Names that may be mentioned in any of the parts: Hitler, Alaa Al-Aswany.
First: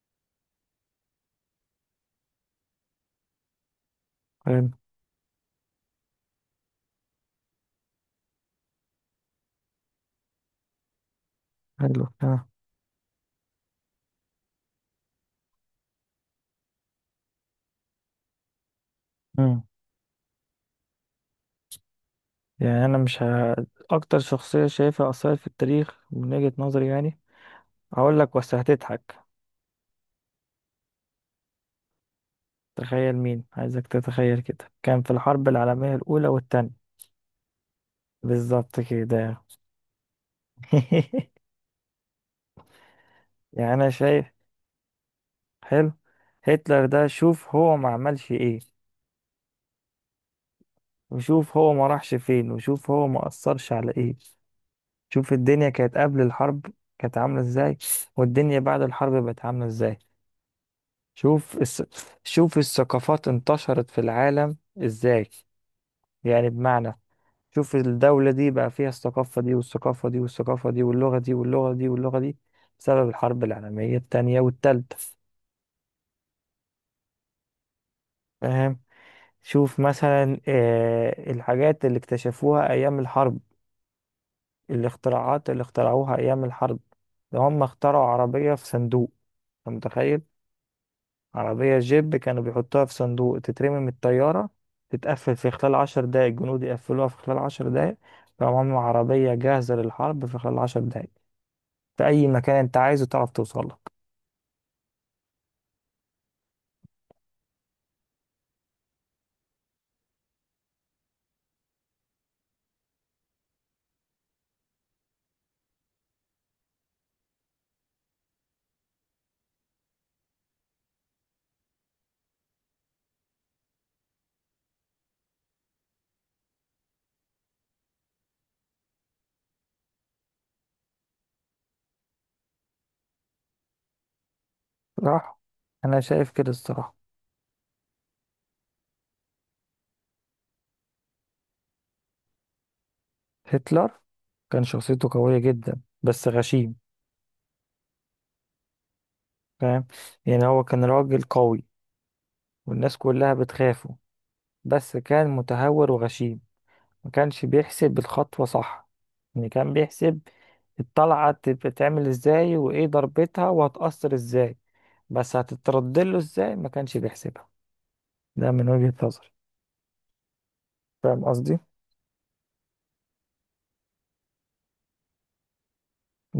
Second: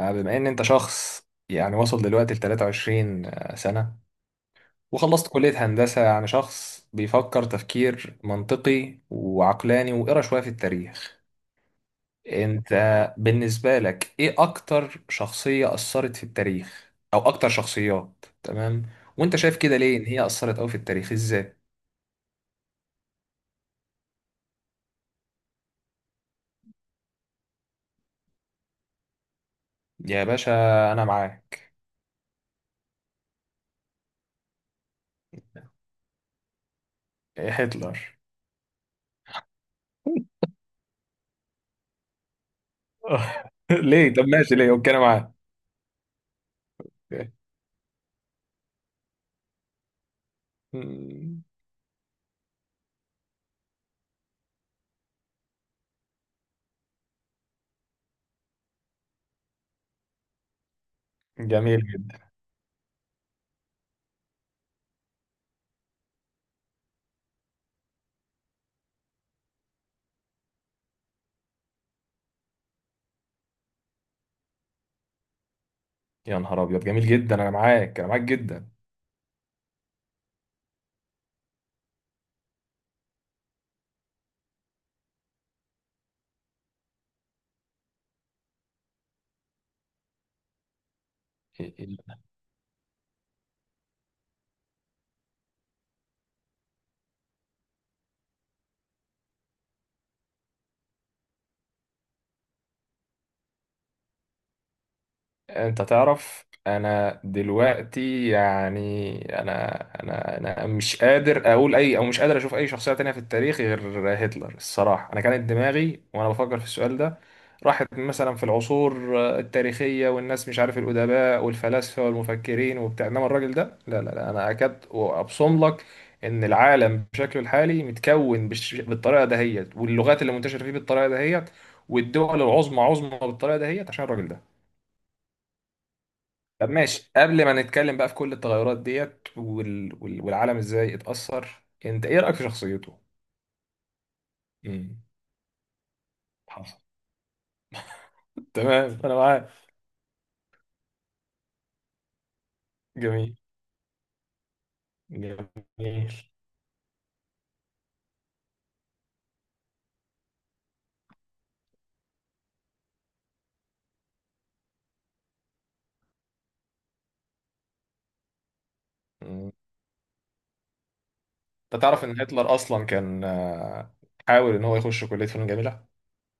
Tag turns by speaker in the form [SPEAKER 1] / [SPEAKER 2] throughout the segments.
[SPEAKER 1] بما ان انت شخص يعني وصل دلوقتي ل 23 سنة،
[SPEAKER 2] حلو.
[SPEAKER 1] وخلصت كلية هندسة، يعني شخص بيفكر تفكير منطقي وعقلاني وقرا شوية في التاريخ.
[SPEAKER 2] حلو آه.
[SPEAKER 1] انت بالنسبة لك ايه اكتر شخصية اثرت في التاريخ او اكتر شخصيات؟ تمام. وانت شايف
[SPEAKER 2] مم.
[SPEAKER 1] كده ليه ان هي اثرت قوي في التاريخ ازاي؟
[SPEAKER 2] يعني انا مش ه... اكتر شخصية شايفها اثرت في التاريخ من وجهة نظري، يعني هقول لك، بس هتضحك.
[SPEAKER 1] يا باشا، انا معاك.
[SPEAKER 2] تخيل مين عايزك تتخيل كده، كان في الحرب العالمية الاولى والتانية.
[SPEAKER 1] إيه، هتلر؟
[SPEAKER 2] بالظبط كده. يعني انا
[SPEAKER 1] ليه؟ طب
[SPEAKER 2] شايف.
[SPEAKER 1] ماشي ليه، اوكي انا معاك.
[SPEAKER 2] حلو. هتلر ده شوف هو ما عملش ايه، وشوف هو ما راحش فين، وشوف هو ما اثرش على ايه. شوف الدنيا كانت قبل الحرب كانت عاملة ازاي، والدنيا بعد الحرب بقت عاملة ازاي. شوف
[SPEAKER 1] جميل.
[SPEAKER 2] الس... شوف الثقافات انتشرت في العالم ازاي. يعني بمعنى، شوف الدولة دي بقى فيها الثقافة دي والثقافة دي والثقافة دي، واللغة دي واللغة دي واللغة دي، بسبب الحرب العالمية التانية والتالتة.
[SPEAKER 1] يا نهار ابيض، جميل جدا، انا معاك، انا معاك جدا.
[SPEAKER 2] فاهم؟ شوف مثلا آه الحاجات اللي اكتشفوها أيام الحرب، الاختراعات اللي اخترعوها أيام الحرب. ده هم اخترعوا عربية في صندوق. أنت متخيل؟ عربية جيب كانوا بيحطوها في صندوق، تترمي من الطيارة، تتقفل في خلال عشر دقايق، الجنود يقفلوها في خلال عشر دقايق. فهم عملوا عربية جاهزة للحرب في خلال عشر دقايق، في أي مكان أنت عايزه تعرف توصل لك.
[SPEAKER 1] انت تعرف، انا دلوقتي يعني انا انا مش قادر اقول اي او مش قادر اشوف اي شخصية تانية في التاريخ غير هتلر الصراحة. انا كانت دماغي وانا بفكر في السؤال ده راحت مثلا في العصور التاريخية والناس مش عارف الأدباء والفلاسفة والمفكرين وبتاع، انما الراجل ده لا لا لا، انا اكاد وابصم لك ان العالم بشكله الحالي متكون بالطريقة دهيت، واللغات اللي منتشرة فيه بالطريقة دهيت، والدول العظمى عظمى بالطريقة دهيت عشان الراجل ده.
[SPEAKER 2] صح. أنا شايف كده
[SPEAKER 1] طب
[SPEAKER 2] الصراحة.
[SPEAKER 1] ماشي، قبل ما نتكلم بقى في كل التغيرات ديت والعالم ازاي اتأثر، انت ايه رأيك في شخصيته؟
[SPEAKER 2] هتلر كان
[SPEAKER 1] امم
[SPEAKER 2] شخصيته قوية جدا، بس غشيم.
[SPEAKER 1] حصل. تمام، انا معاك.
[SPEAKER 2] فاهم؟ يعني هو كان راجل قوي، والناس كلها
[SPEAKER 1] جميل.
[SPEAKER 2] بتخافه، بس كان متهور
[SPEAKER 1] جميل.
[SPEAKER 2] وغشيم. ما كانش بيحسب الخطوة صح. يعني كان بيحسب الطلعة بتتعمل ازاي وايه ضربتها وهتأثر ازاي، بس هتترد له ازاي ما كانش بيحسبها. ده من وجهة نظري.
[SPEAKER 1] مم.
[SPEAKER 2] فاهم قصدي؟
[SPEAKER 1] انت تعرف ان هتلر اصلا كان، حاول ان هو يخش كلية فنون جميلة.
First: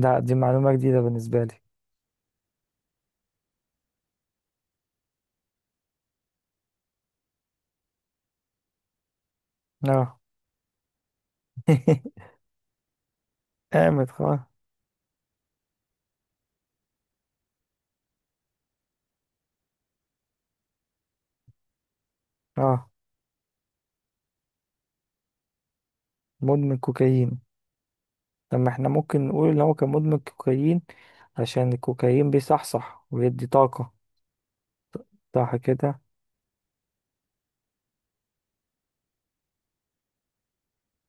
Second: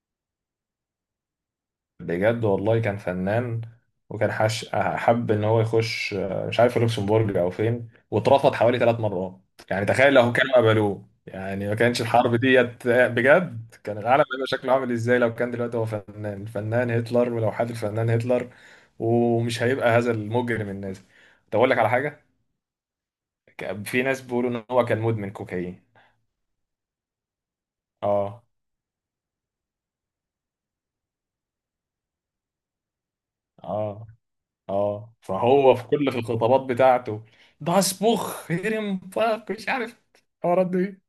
[SPEAKER 2] ده دي معلومة جديدة بالنسبة لي.
[SPEAKER 1] بجد والله كان فنان. وكان حب ان هو يخش، مش عارف، لوكسمبورج او فين، واترفض حوالي 3 مرات. يعني تخيل
[SPEAKER 2] اه.
[SPEAKER 1] لو كانوا قبلوه، يعني ما كانش الحرب ديت بجد. كان
[SPEAKER 2] قامت
[SPEAKER 1] العالم
[SPEAKER 2] خلاص.
[SPEAKER 1] هيبقى شكله عامل ازاي لو كان دلوقتي هو فنان، الفنان هتلر، ولوحات الفنان هتلر، ومش هيبقى هذا المجرم النازي. طب اقول لك على حاجه.
[SPEAKER 2] اه.
[SPEAKER 1] في ناس بيقولوا ان هو كان مدمن كوكايين.
[SPEAKER 2] مدمن كوكايين؟
[SPEAKER 1] اه.
[SPEAKER 2] طب ما احنا ممكن نقول ان هو كان مدمن كوكايين، عشان الكوكايين بيصحصح ويدي طاقة.
[SPEAKER 1] اه. اه،
[SPEAKER 2] صح
[SPEAKER 1] فهو
[SPEAKER 2] كده.
[SPEAKER 1] في الخطابات بتاعته ده اصبخ هرم فخ مش عارف، الحوارات دي.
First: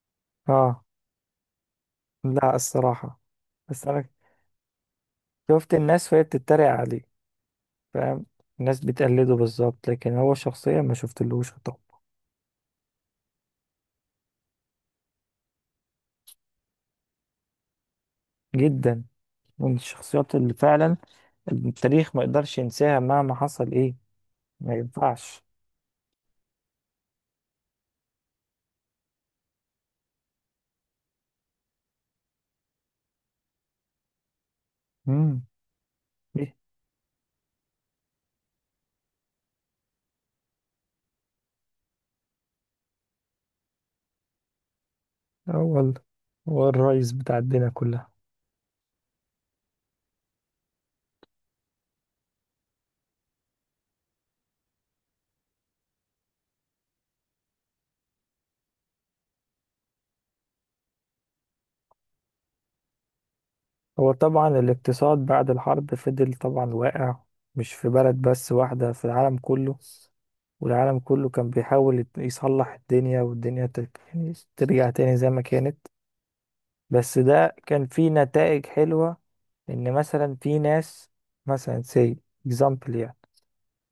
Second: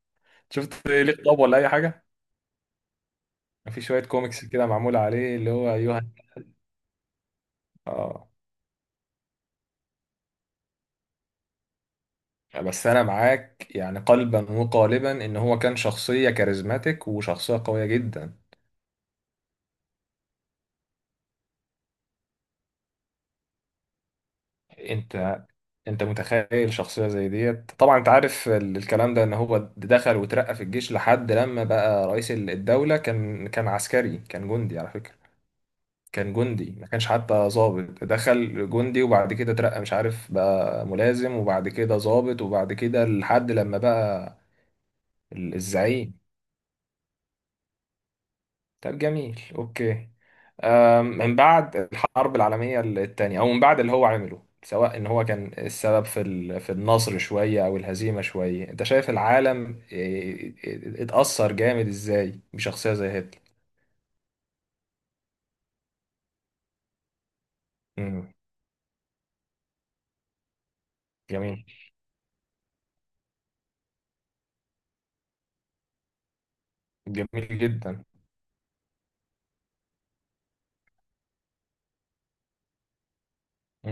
[SPEAKER 2] اه.
[SPEAKER 1] شفت ليه خطاب ولا اي حاجه؟
[SPEAKER 2] لا الصراحة.
[SPEAKER 1] في
[SPEAKER 2] بس
[SPEAKER 1] شويه
[SPEAKER 2] انا
[SPEAKER 1] كوميكس كده معمول عليه، اللي
[SPEAKER 2] شفت
[SPEAKER 1] هو ايوه.
[SPEAKER 2] الناس وهي بتتريق عليه. فاهم؟
[SPEAKER 1] اه،
[SPEAKER 2] الناس بتقلده بالظبط، لكن هو شخصيا ما شفتلوش.
[SPEAKER 1] بس انا معاك يعني قلبا وقالبا ان هو كان شخصيه كاريزماتيك وشخصيه قويه جدا.
[SPEAKER 2] جدا. من الشخصيات اللي فعلا التاريخ ما يقدرش ينساها مهما حصل ايه. ما
[SPEAKER 1] انت
[SPEAKER 2] ينفعش.
[SPEAKER 1] انت متخيل شخصيه زي ديت؟ طبعا انت عارف الكلام ده، ان هو دخل وترقى في الجيش لحد لما بقى رئيس الدوله. كان عسكري، كان جندي على فكره.
[SPEAKER 2] امم
[SPEAKER 1] كان
[SPEAKER 2] ايه.
[SPEAKER 1] جندي، ما كانش حتى ظابط، دخل جندي وبعد كده اترقى مش عارف بقى ملازم، وبعد كده ظابط، وبعد كده لحد لما بقى ال-
[SPEAKER 2] اه والله.
[SPEAKER 1] الزعيم
[SPEAKER 2] هو الرئيس بتاع الدنيا كلها.
[SPEAKER 1] طب جميل، اوكي. من بعد الحرب العالمية الثانية، او من بعد اللي هو عمله، سواء ان هو كان السبب في النصر شوية او الهزيمة شوية، انت شايف العالم إيه، إيه، اتأثر جامد ازاي بشخصية زي هتلر؟
[SPEAKER 2] هو طبعا الاقتصاد بعد الحرب فضل طبعا واقع، مش في بلد
[SPEAKER 1] مم،
[SPEAKER 2] بس واحدة، في العالم كله. والعالم كله كان
[SPEAKER 1] جميل.
[SPEAKER 2] بيحاول يصلح الدنيا، والدنيا يعني ترجع تاني زي ما كانت. بس ده
[SPEAKER 1] جميل
[SPEAKER 2] كان
[SPEAKER 1] جدا.
[SPEAKER 2] فيه نتائج حلوة. إن مثلا في ناس، مثلا say example يعني،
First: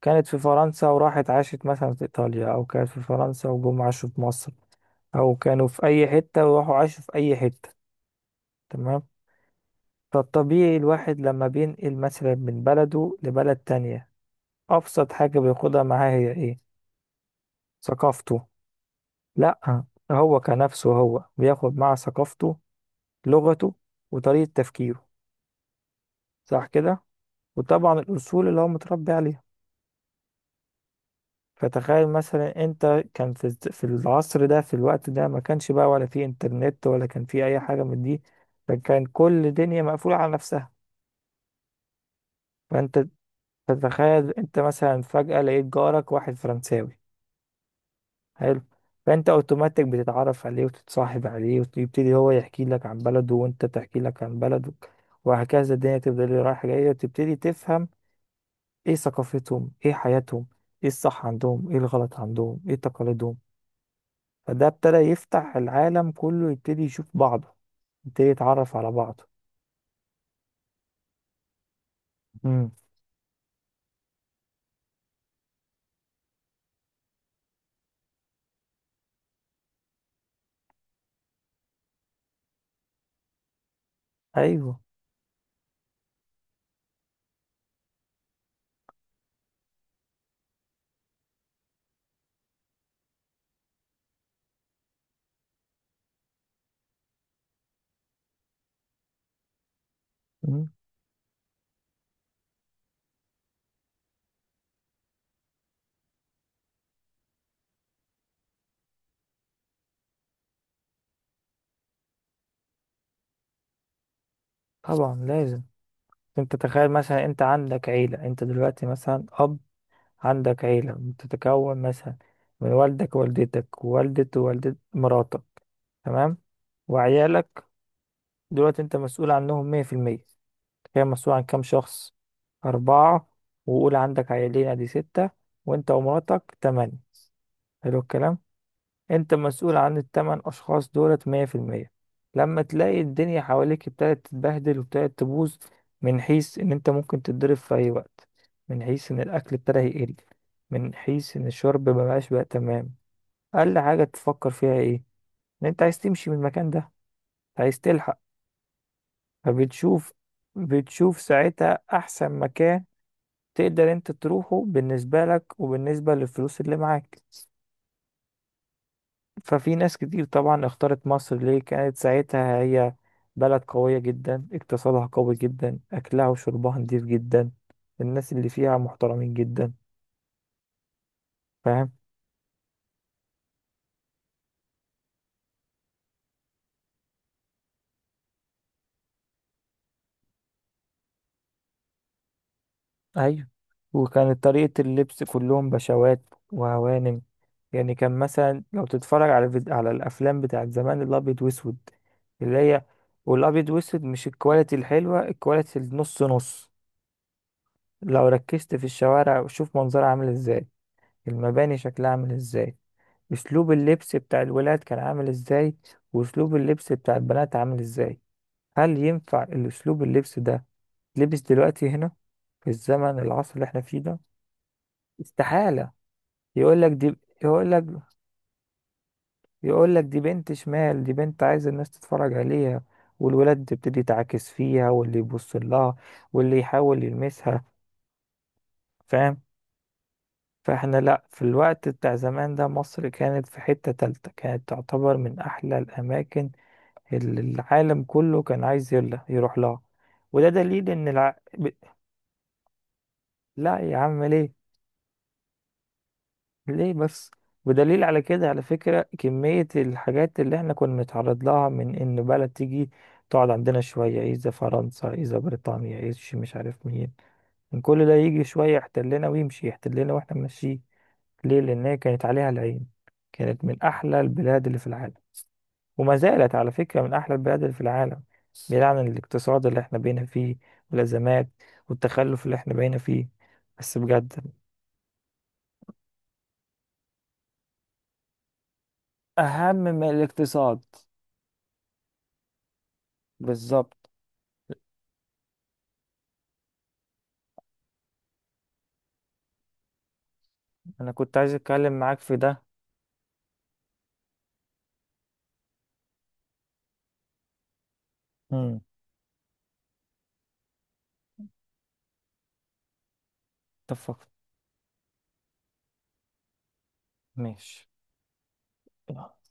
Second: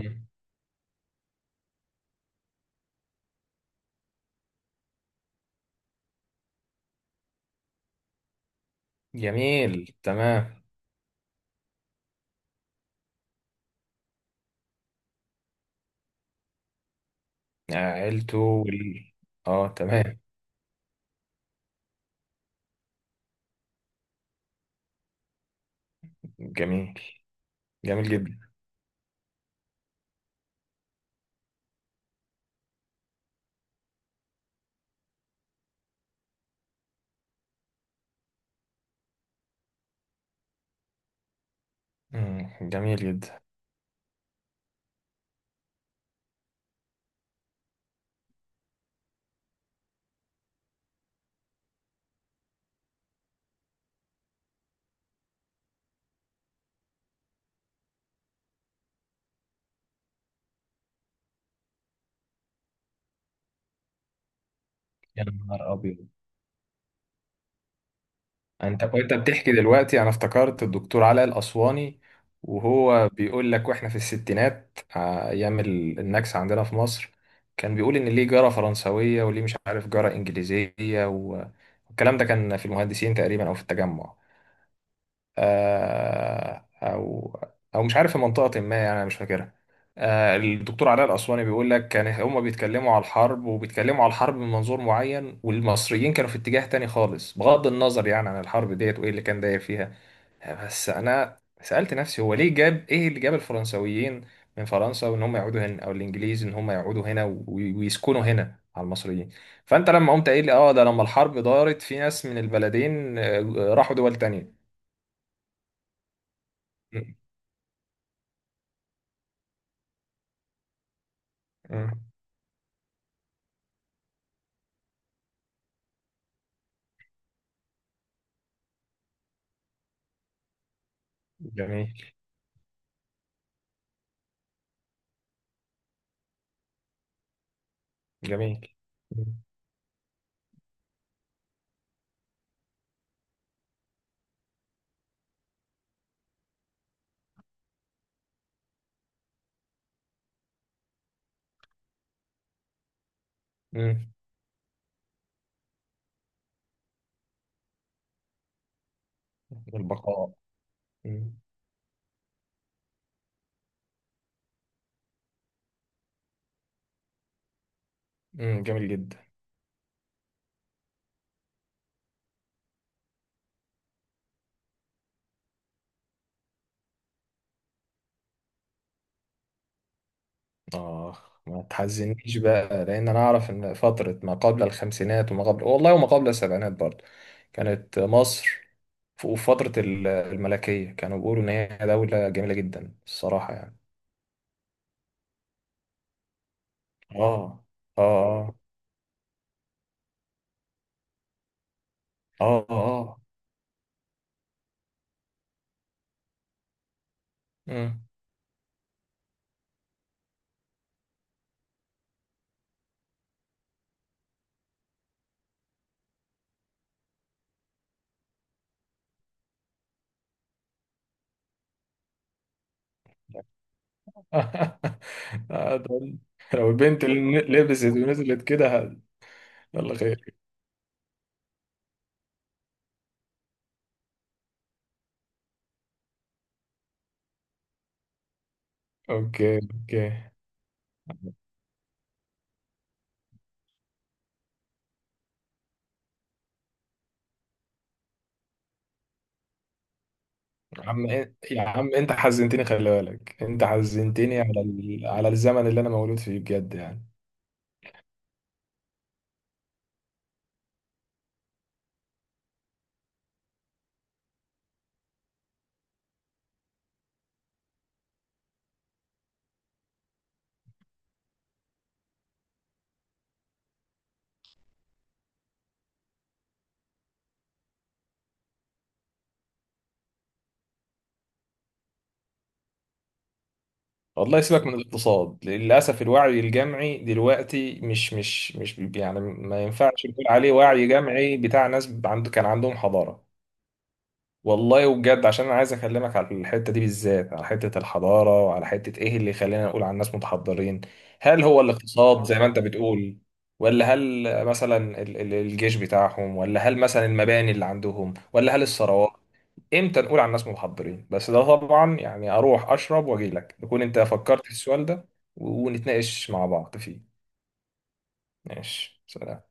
[SPEAKER 2] كانت في فرنسا وراحت عاشت مثلا في إيطاليا، أو كانت في فرنسا وجم عاشوا في مصر، أو كانوا في أي حتة وراحوا عاشوا في أي حتة. تمام.
[SPEAKER 1] جميل. تمام.
[SPEAKER 2] فالطبيعي الواحد لما بينقل مثلا من بلده لبلد تانية، أبسط حاجة بياخدها معاه هي إيه؟
[SPEAKER 1] عيلته
[SPEAKER 2] ثقافته.
[SPEAKER 1] اه
[SPEAKER 2] لأ،
[SPEAKER 1] تمام.
[SPEAKER 2] هو كنفسه هو بياخد معاه ثقافته، لغته، وطريقة تفكيره. صح
[SPEAKER 1] جميل.
[SPEAKER 2] كده؟ وطبعا
[SPEAKER 1] جميل جدا.
[SPEAKER 2] الأصول اللي هو متربي عليها. فتخيل مثلا انت كان في في العصر ده، في الوقت ده ما كانش بقى ولا في انترنت ولا كان في اي حاجة من دي. فكان كل دنيا مقفولة على نفسها.
[SPEAKER 1] مم. جميل
[SPEAKER 2] فانت
[SPEAKER 1] جدا.
[SPEAKER 2] تتخيل انت مثلا فجأة لقيت جارك واحد فرنساوي. حلو. فانت اوتوماتيك بتتعرف عليه وتتصاحب عليه، ويبتدي هو يحكي لك عن بلده وانت تحكي لك عن بلدك. وهكذا الدنيا تفضل رايحة جاية، وتبتدي تفهم ايه ثقافتهم، ايه حياتهم، ايه الصح عندهم، ايه الغلط عندهم، ايه تقاليدهم. فده ابتدى
[SPEAKER 1] يا
[SPEAKER 2] يفتح
[SPEAKER 1] نهار ابيض.
[SPEAKER 2] العالم كله، يبتدي يشوف بعضه، يبتدي يتعرف
[SPEAKER 1] انت
[SPEAKER 2] على
[SPEAKER 1] وانت
[SPEAKER 2] بعضه.
[SPEAKER 1] بتحكي دلوقتي انا افتكرت الدكتور علاء الاسواني،
[SPEAKER 2] مم.
[SPEAKER 1] وهو بيقول لك واحنا في الستينات، ايام النكسه عندنا في مصر. كان بيقول ان ليه جاره فرنسويه، وليه مش عارف جاره انجليزيه، و- والكلام ده كان في المهندسين تقريبا او في التجمع،
[SPEAKER 2] ايوه.
[SPEAKER 1] آه، او او مش عارف في منطقه ما، يعني انا مش فاكرها. الدكتور علاء الاسواني بيقول لك كان هم بيتكلموا على الحرب، وبيتكلموا على الحرب من منظور معين، والمصريين كانوا في اتجاه تاني خالص، بغض النظر يعني عن الحرب ديت وايه اللي كان داير فيها.
[SPEAKER 2] مم.
[SPEAKER 1] بس انا سالت نفسي، هو ليه جاب، ايه اللي جاب الفرنسويين من فرنسا وان هم يقعدوا هنا، او الانجليز ان هم يقعدوا هنا ويسكنوا هنا على المصريين؟ فانت لما قمت قايل لي اه، ده لما الحرب دارت في ناس من البلدين، راحوا دول
[SPEAKER 2] طبعا لازم. انت تخيل
[SPEAKER 1] تانية.
[SPEAKER 2] مثلا انت عندك عيلة، انت دلوقتي مثلا اب، عندك عيلة بتتكون مثلا من والدك ووالدتك ووالدة ووالدة مراتك، تمام، وعيالك. دلوقتي انت مسؤول عنهم مية في المية. تخيل مسؤول عن كام
[SPEAKER 1] جميل.
[SPEAKER 2] شخص؟ أربعة. وقول عندك عيالين ادي ستة. وانت ومراتك تمانية. حلو الكلام.
[SPEAKER 1] جميل.
[SPEAKER 2] انت مسؤول عن التمن اشخاص دولت مية في المية. لما تلاقي الدنيا حواليك ابتدت تتبهدل وابتدت تبوظ، من حيث ان انت ممكن تتضرب في اي وقت، من حيث ان الاكل ابتدى يقل، من حيث ان الشرب مبقاش بقى تمام. اقل حاجة
[SPEAKER 1] امم.
[SPEAKER 2] تفكر فيها ايه؟ ان انت عايز تمشي من المكان ده، عايز تلحق. فبتشوف
[SPEAKER 1] البقاء.
[SPEAKER 2] بتشوف
[SPEAKER 1] امم.
[SPEAKER 2] ساعتها احسن مكان تقدر انت تروحه بالنسبة لك وبالنسبة للفلوس اللي معاك.
[SPEAKER 1] أمم، جميل جدا.
[SPEAKER 2] ففي ناس كتير طبعا اختارت مصر، ليه؟ كانت ساعتها هي بلد قوية جدا، اقتصادها قوي جدا، أكلها وشربها نضيف جدا، الناس اللي فيها محترمين جدا.
[SPEAKER 1] آه، ما
[SPEAKER 2] فاهم؟
[SPEAKER 1] تحزنيش بقى، لأن أنا أعرف إن فترة ما قبل الخمسينات وما قبل والله وما قبل السبعينات برضه كانت مصر، في فترة الملكية، كانوا بيقولوا إن هي دولة جميلة جدا
[SPEAKER 2] أيوة.
[SPEAKER 1] الصراحة يعني.
[SPEAKER 2] وكانت طريقة اللبس كلهم بشوات وهوانم.
[SPEAKER 1] آه.
[SPEAKER 2] يعني كان
[SPEAKER 1] آه.
[SPEAKER 2] مثلا لو تتفرج على على الأفلام بتاعت زمان الأبيض وأسود، اللي
[SPEAKER 1] آه. آه.
[SPEAKER 2] هي،
[SPEAKER 1] آه.
[SPEAKER 2] والأبيض وأسود مش الكواليتي الحلوة، الكواليتي النص نص.
[SPEAKER 1] أمم.
[SPEAKER 2] لو ركزت في الشوارع وشوف منظرها عامل ازاي، المباني شكلها عامل ازاي، اسلوب اللبس بتاع الولاد كان عامل ازاي، واسلوب اللبس بتاع البنات عامل ازاي. هل ينفع الاسلوب اللبس ده لبس دلوقتي هنا، في الزمن العصر اللي احنا فيه ده؟
[SPEAKER 1] آه،
[SPEAKER 2] استحالة.
[SPEAKER 1] ده- لو
[SPEAKER 2] يقول لك
[SPEAKER 1] البنت
[SPEAKER 2] دي،
[SPEAKER 1] اللي
[SPEAKER 2] يقول
[SPEAKER 1] لبست
[SPEAKER 2] لك،
[SPEAKER 1] ونزلت كده
[SPEAKER 2] يقول
[SPEAKER 1] يلا
[SPEAKER 2] لك دي
[SPEAKER 1] خير.
[SPEAKER 2] بنت شمال، دي بنت عايز الناس تتفرج عليها. والولاد تبتدي تعاكس فيها، واللي يبص لها، واللي يحاول يلمسها. فاهم؟
[SPEAKER 1] أوكي. أوكي.
[SPEAKER 2] فاحنا لا، في الوقت بتاع زمان ده مصر كانت في حتة تالتة، كانت تعتبر من احلى الاماكن. العالم كله كان عايز يلا يروح لها. وده
[SPEAKER 1] يا
[SPEAKER 2] دليل
[SPEAKER 1] عم
[SPEAKER 2] ان
[SPEAKER 1] إيه، يا عم انت حزنتني، خلي بالك انت
[SPEAKER 2] لا يا عم،
[SPEAKER 1] حزنتني
[SPEAKER 2] ليه؟
[SPEAKER 1] على على الزمن اللي انا مولود فيه بجد
[SPEAKER 2] ليه
[SPEAKER 1] يعني.
[SPEAKER 2] بس؟ ودليل على كده على فكرة، كمية الحاجات اللي احنا كنا بنتعرض لها، من ان بلد تيجي تقعد عندنا شوية، إذا فرنسا، إذا بريطانيا، إذا شي مش عارف مين، من كل ده يجي شوية يحتلنا ويمشي يحتلنا واحنا ماشيين. ليه؟ لأن هي كانت عليها العين، كانت من أحلى البلاد اللي في العالم، وما زالت على فكرة من أحلى البلاد في العالم، بعيد عن الاقتصاد اللي احنا بقينا فيه، والأزمات، والتخلف اللي احنا بقينا فيه. بس
[SPEAKER 1] والله
[SPEAKER 2] بجد،
[SPEAKER 1] سيبك من الاقتصاد، للاسف الوعي الجمعي دلوقتي مش يعني ما
[SPEAKER 2] اهم
[SPEAKER 1] ينفعش
[SPEAKER 2] من
[SPEAKER 1] نقول عليه
[SPEAKER 2] الاقتصاد.
[SPEAKER 1] وعي جمعي بتاع ناس عنده، كان عندهم حضارة.
[SPEAKER 2] بالظبط.
[SPEAKER 1] والله وبجد، عشان انا عايز اكلمك على الحته دي بالذات، على حته الحضاره، وعلى حته ايه اللي يخلينا نقول على الناس متحضرين.
[SPEAKER 2] أنا كنت
[SPEAKER 1] هل
[SPEAKER 2] عايز
[SPEAKER 1] هو
[SPEAKER 2] أتكلم معاك
[SPEAKER 1] الاقتصاد
[SPEAKER 2] في
[SPEAKER 1] زي ما انت
[SPEAKER 2] ده.
[SPEAKER 1] بتقول؟ ولا هل مثلا الجيش بتاعهم؟ ولا هل مثلا المباني اللي عندهم؟ ولا هل
[SPEAKER 2] امم.
[SPEAKER 1] الثروات؟ امتى نقول على الناس متحضرين؟ بس ده طبعا يعني اروح اشرب واجي لك تكون انت
[SPEAKER 2] اتفق.
[SPEAKER 1] فكرت في السؤال ده ونتناقش مع بعض فيه.
[SPEAKER 2] ماشي.
[SPEAKER 1] ماشي، سلام.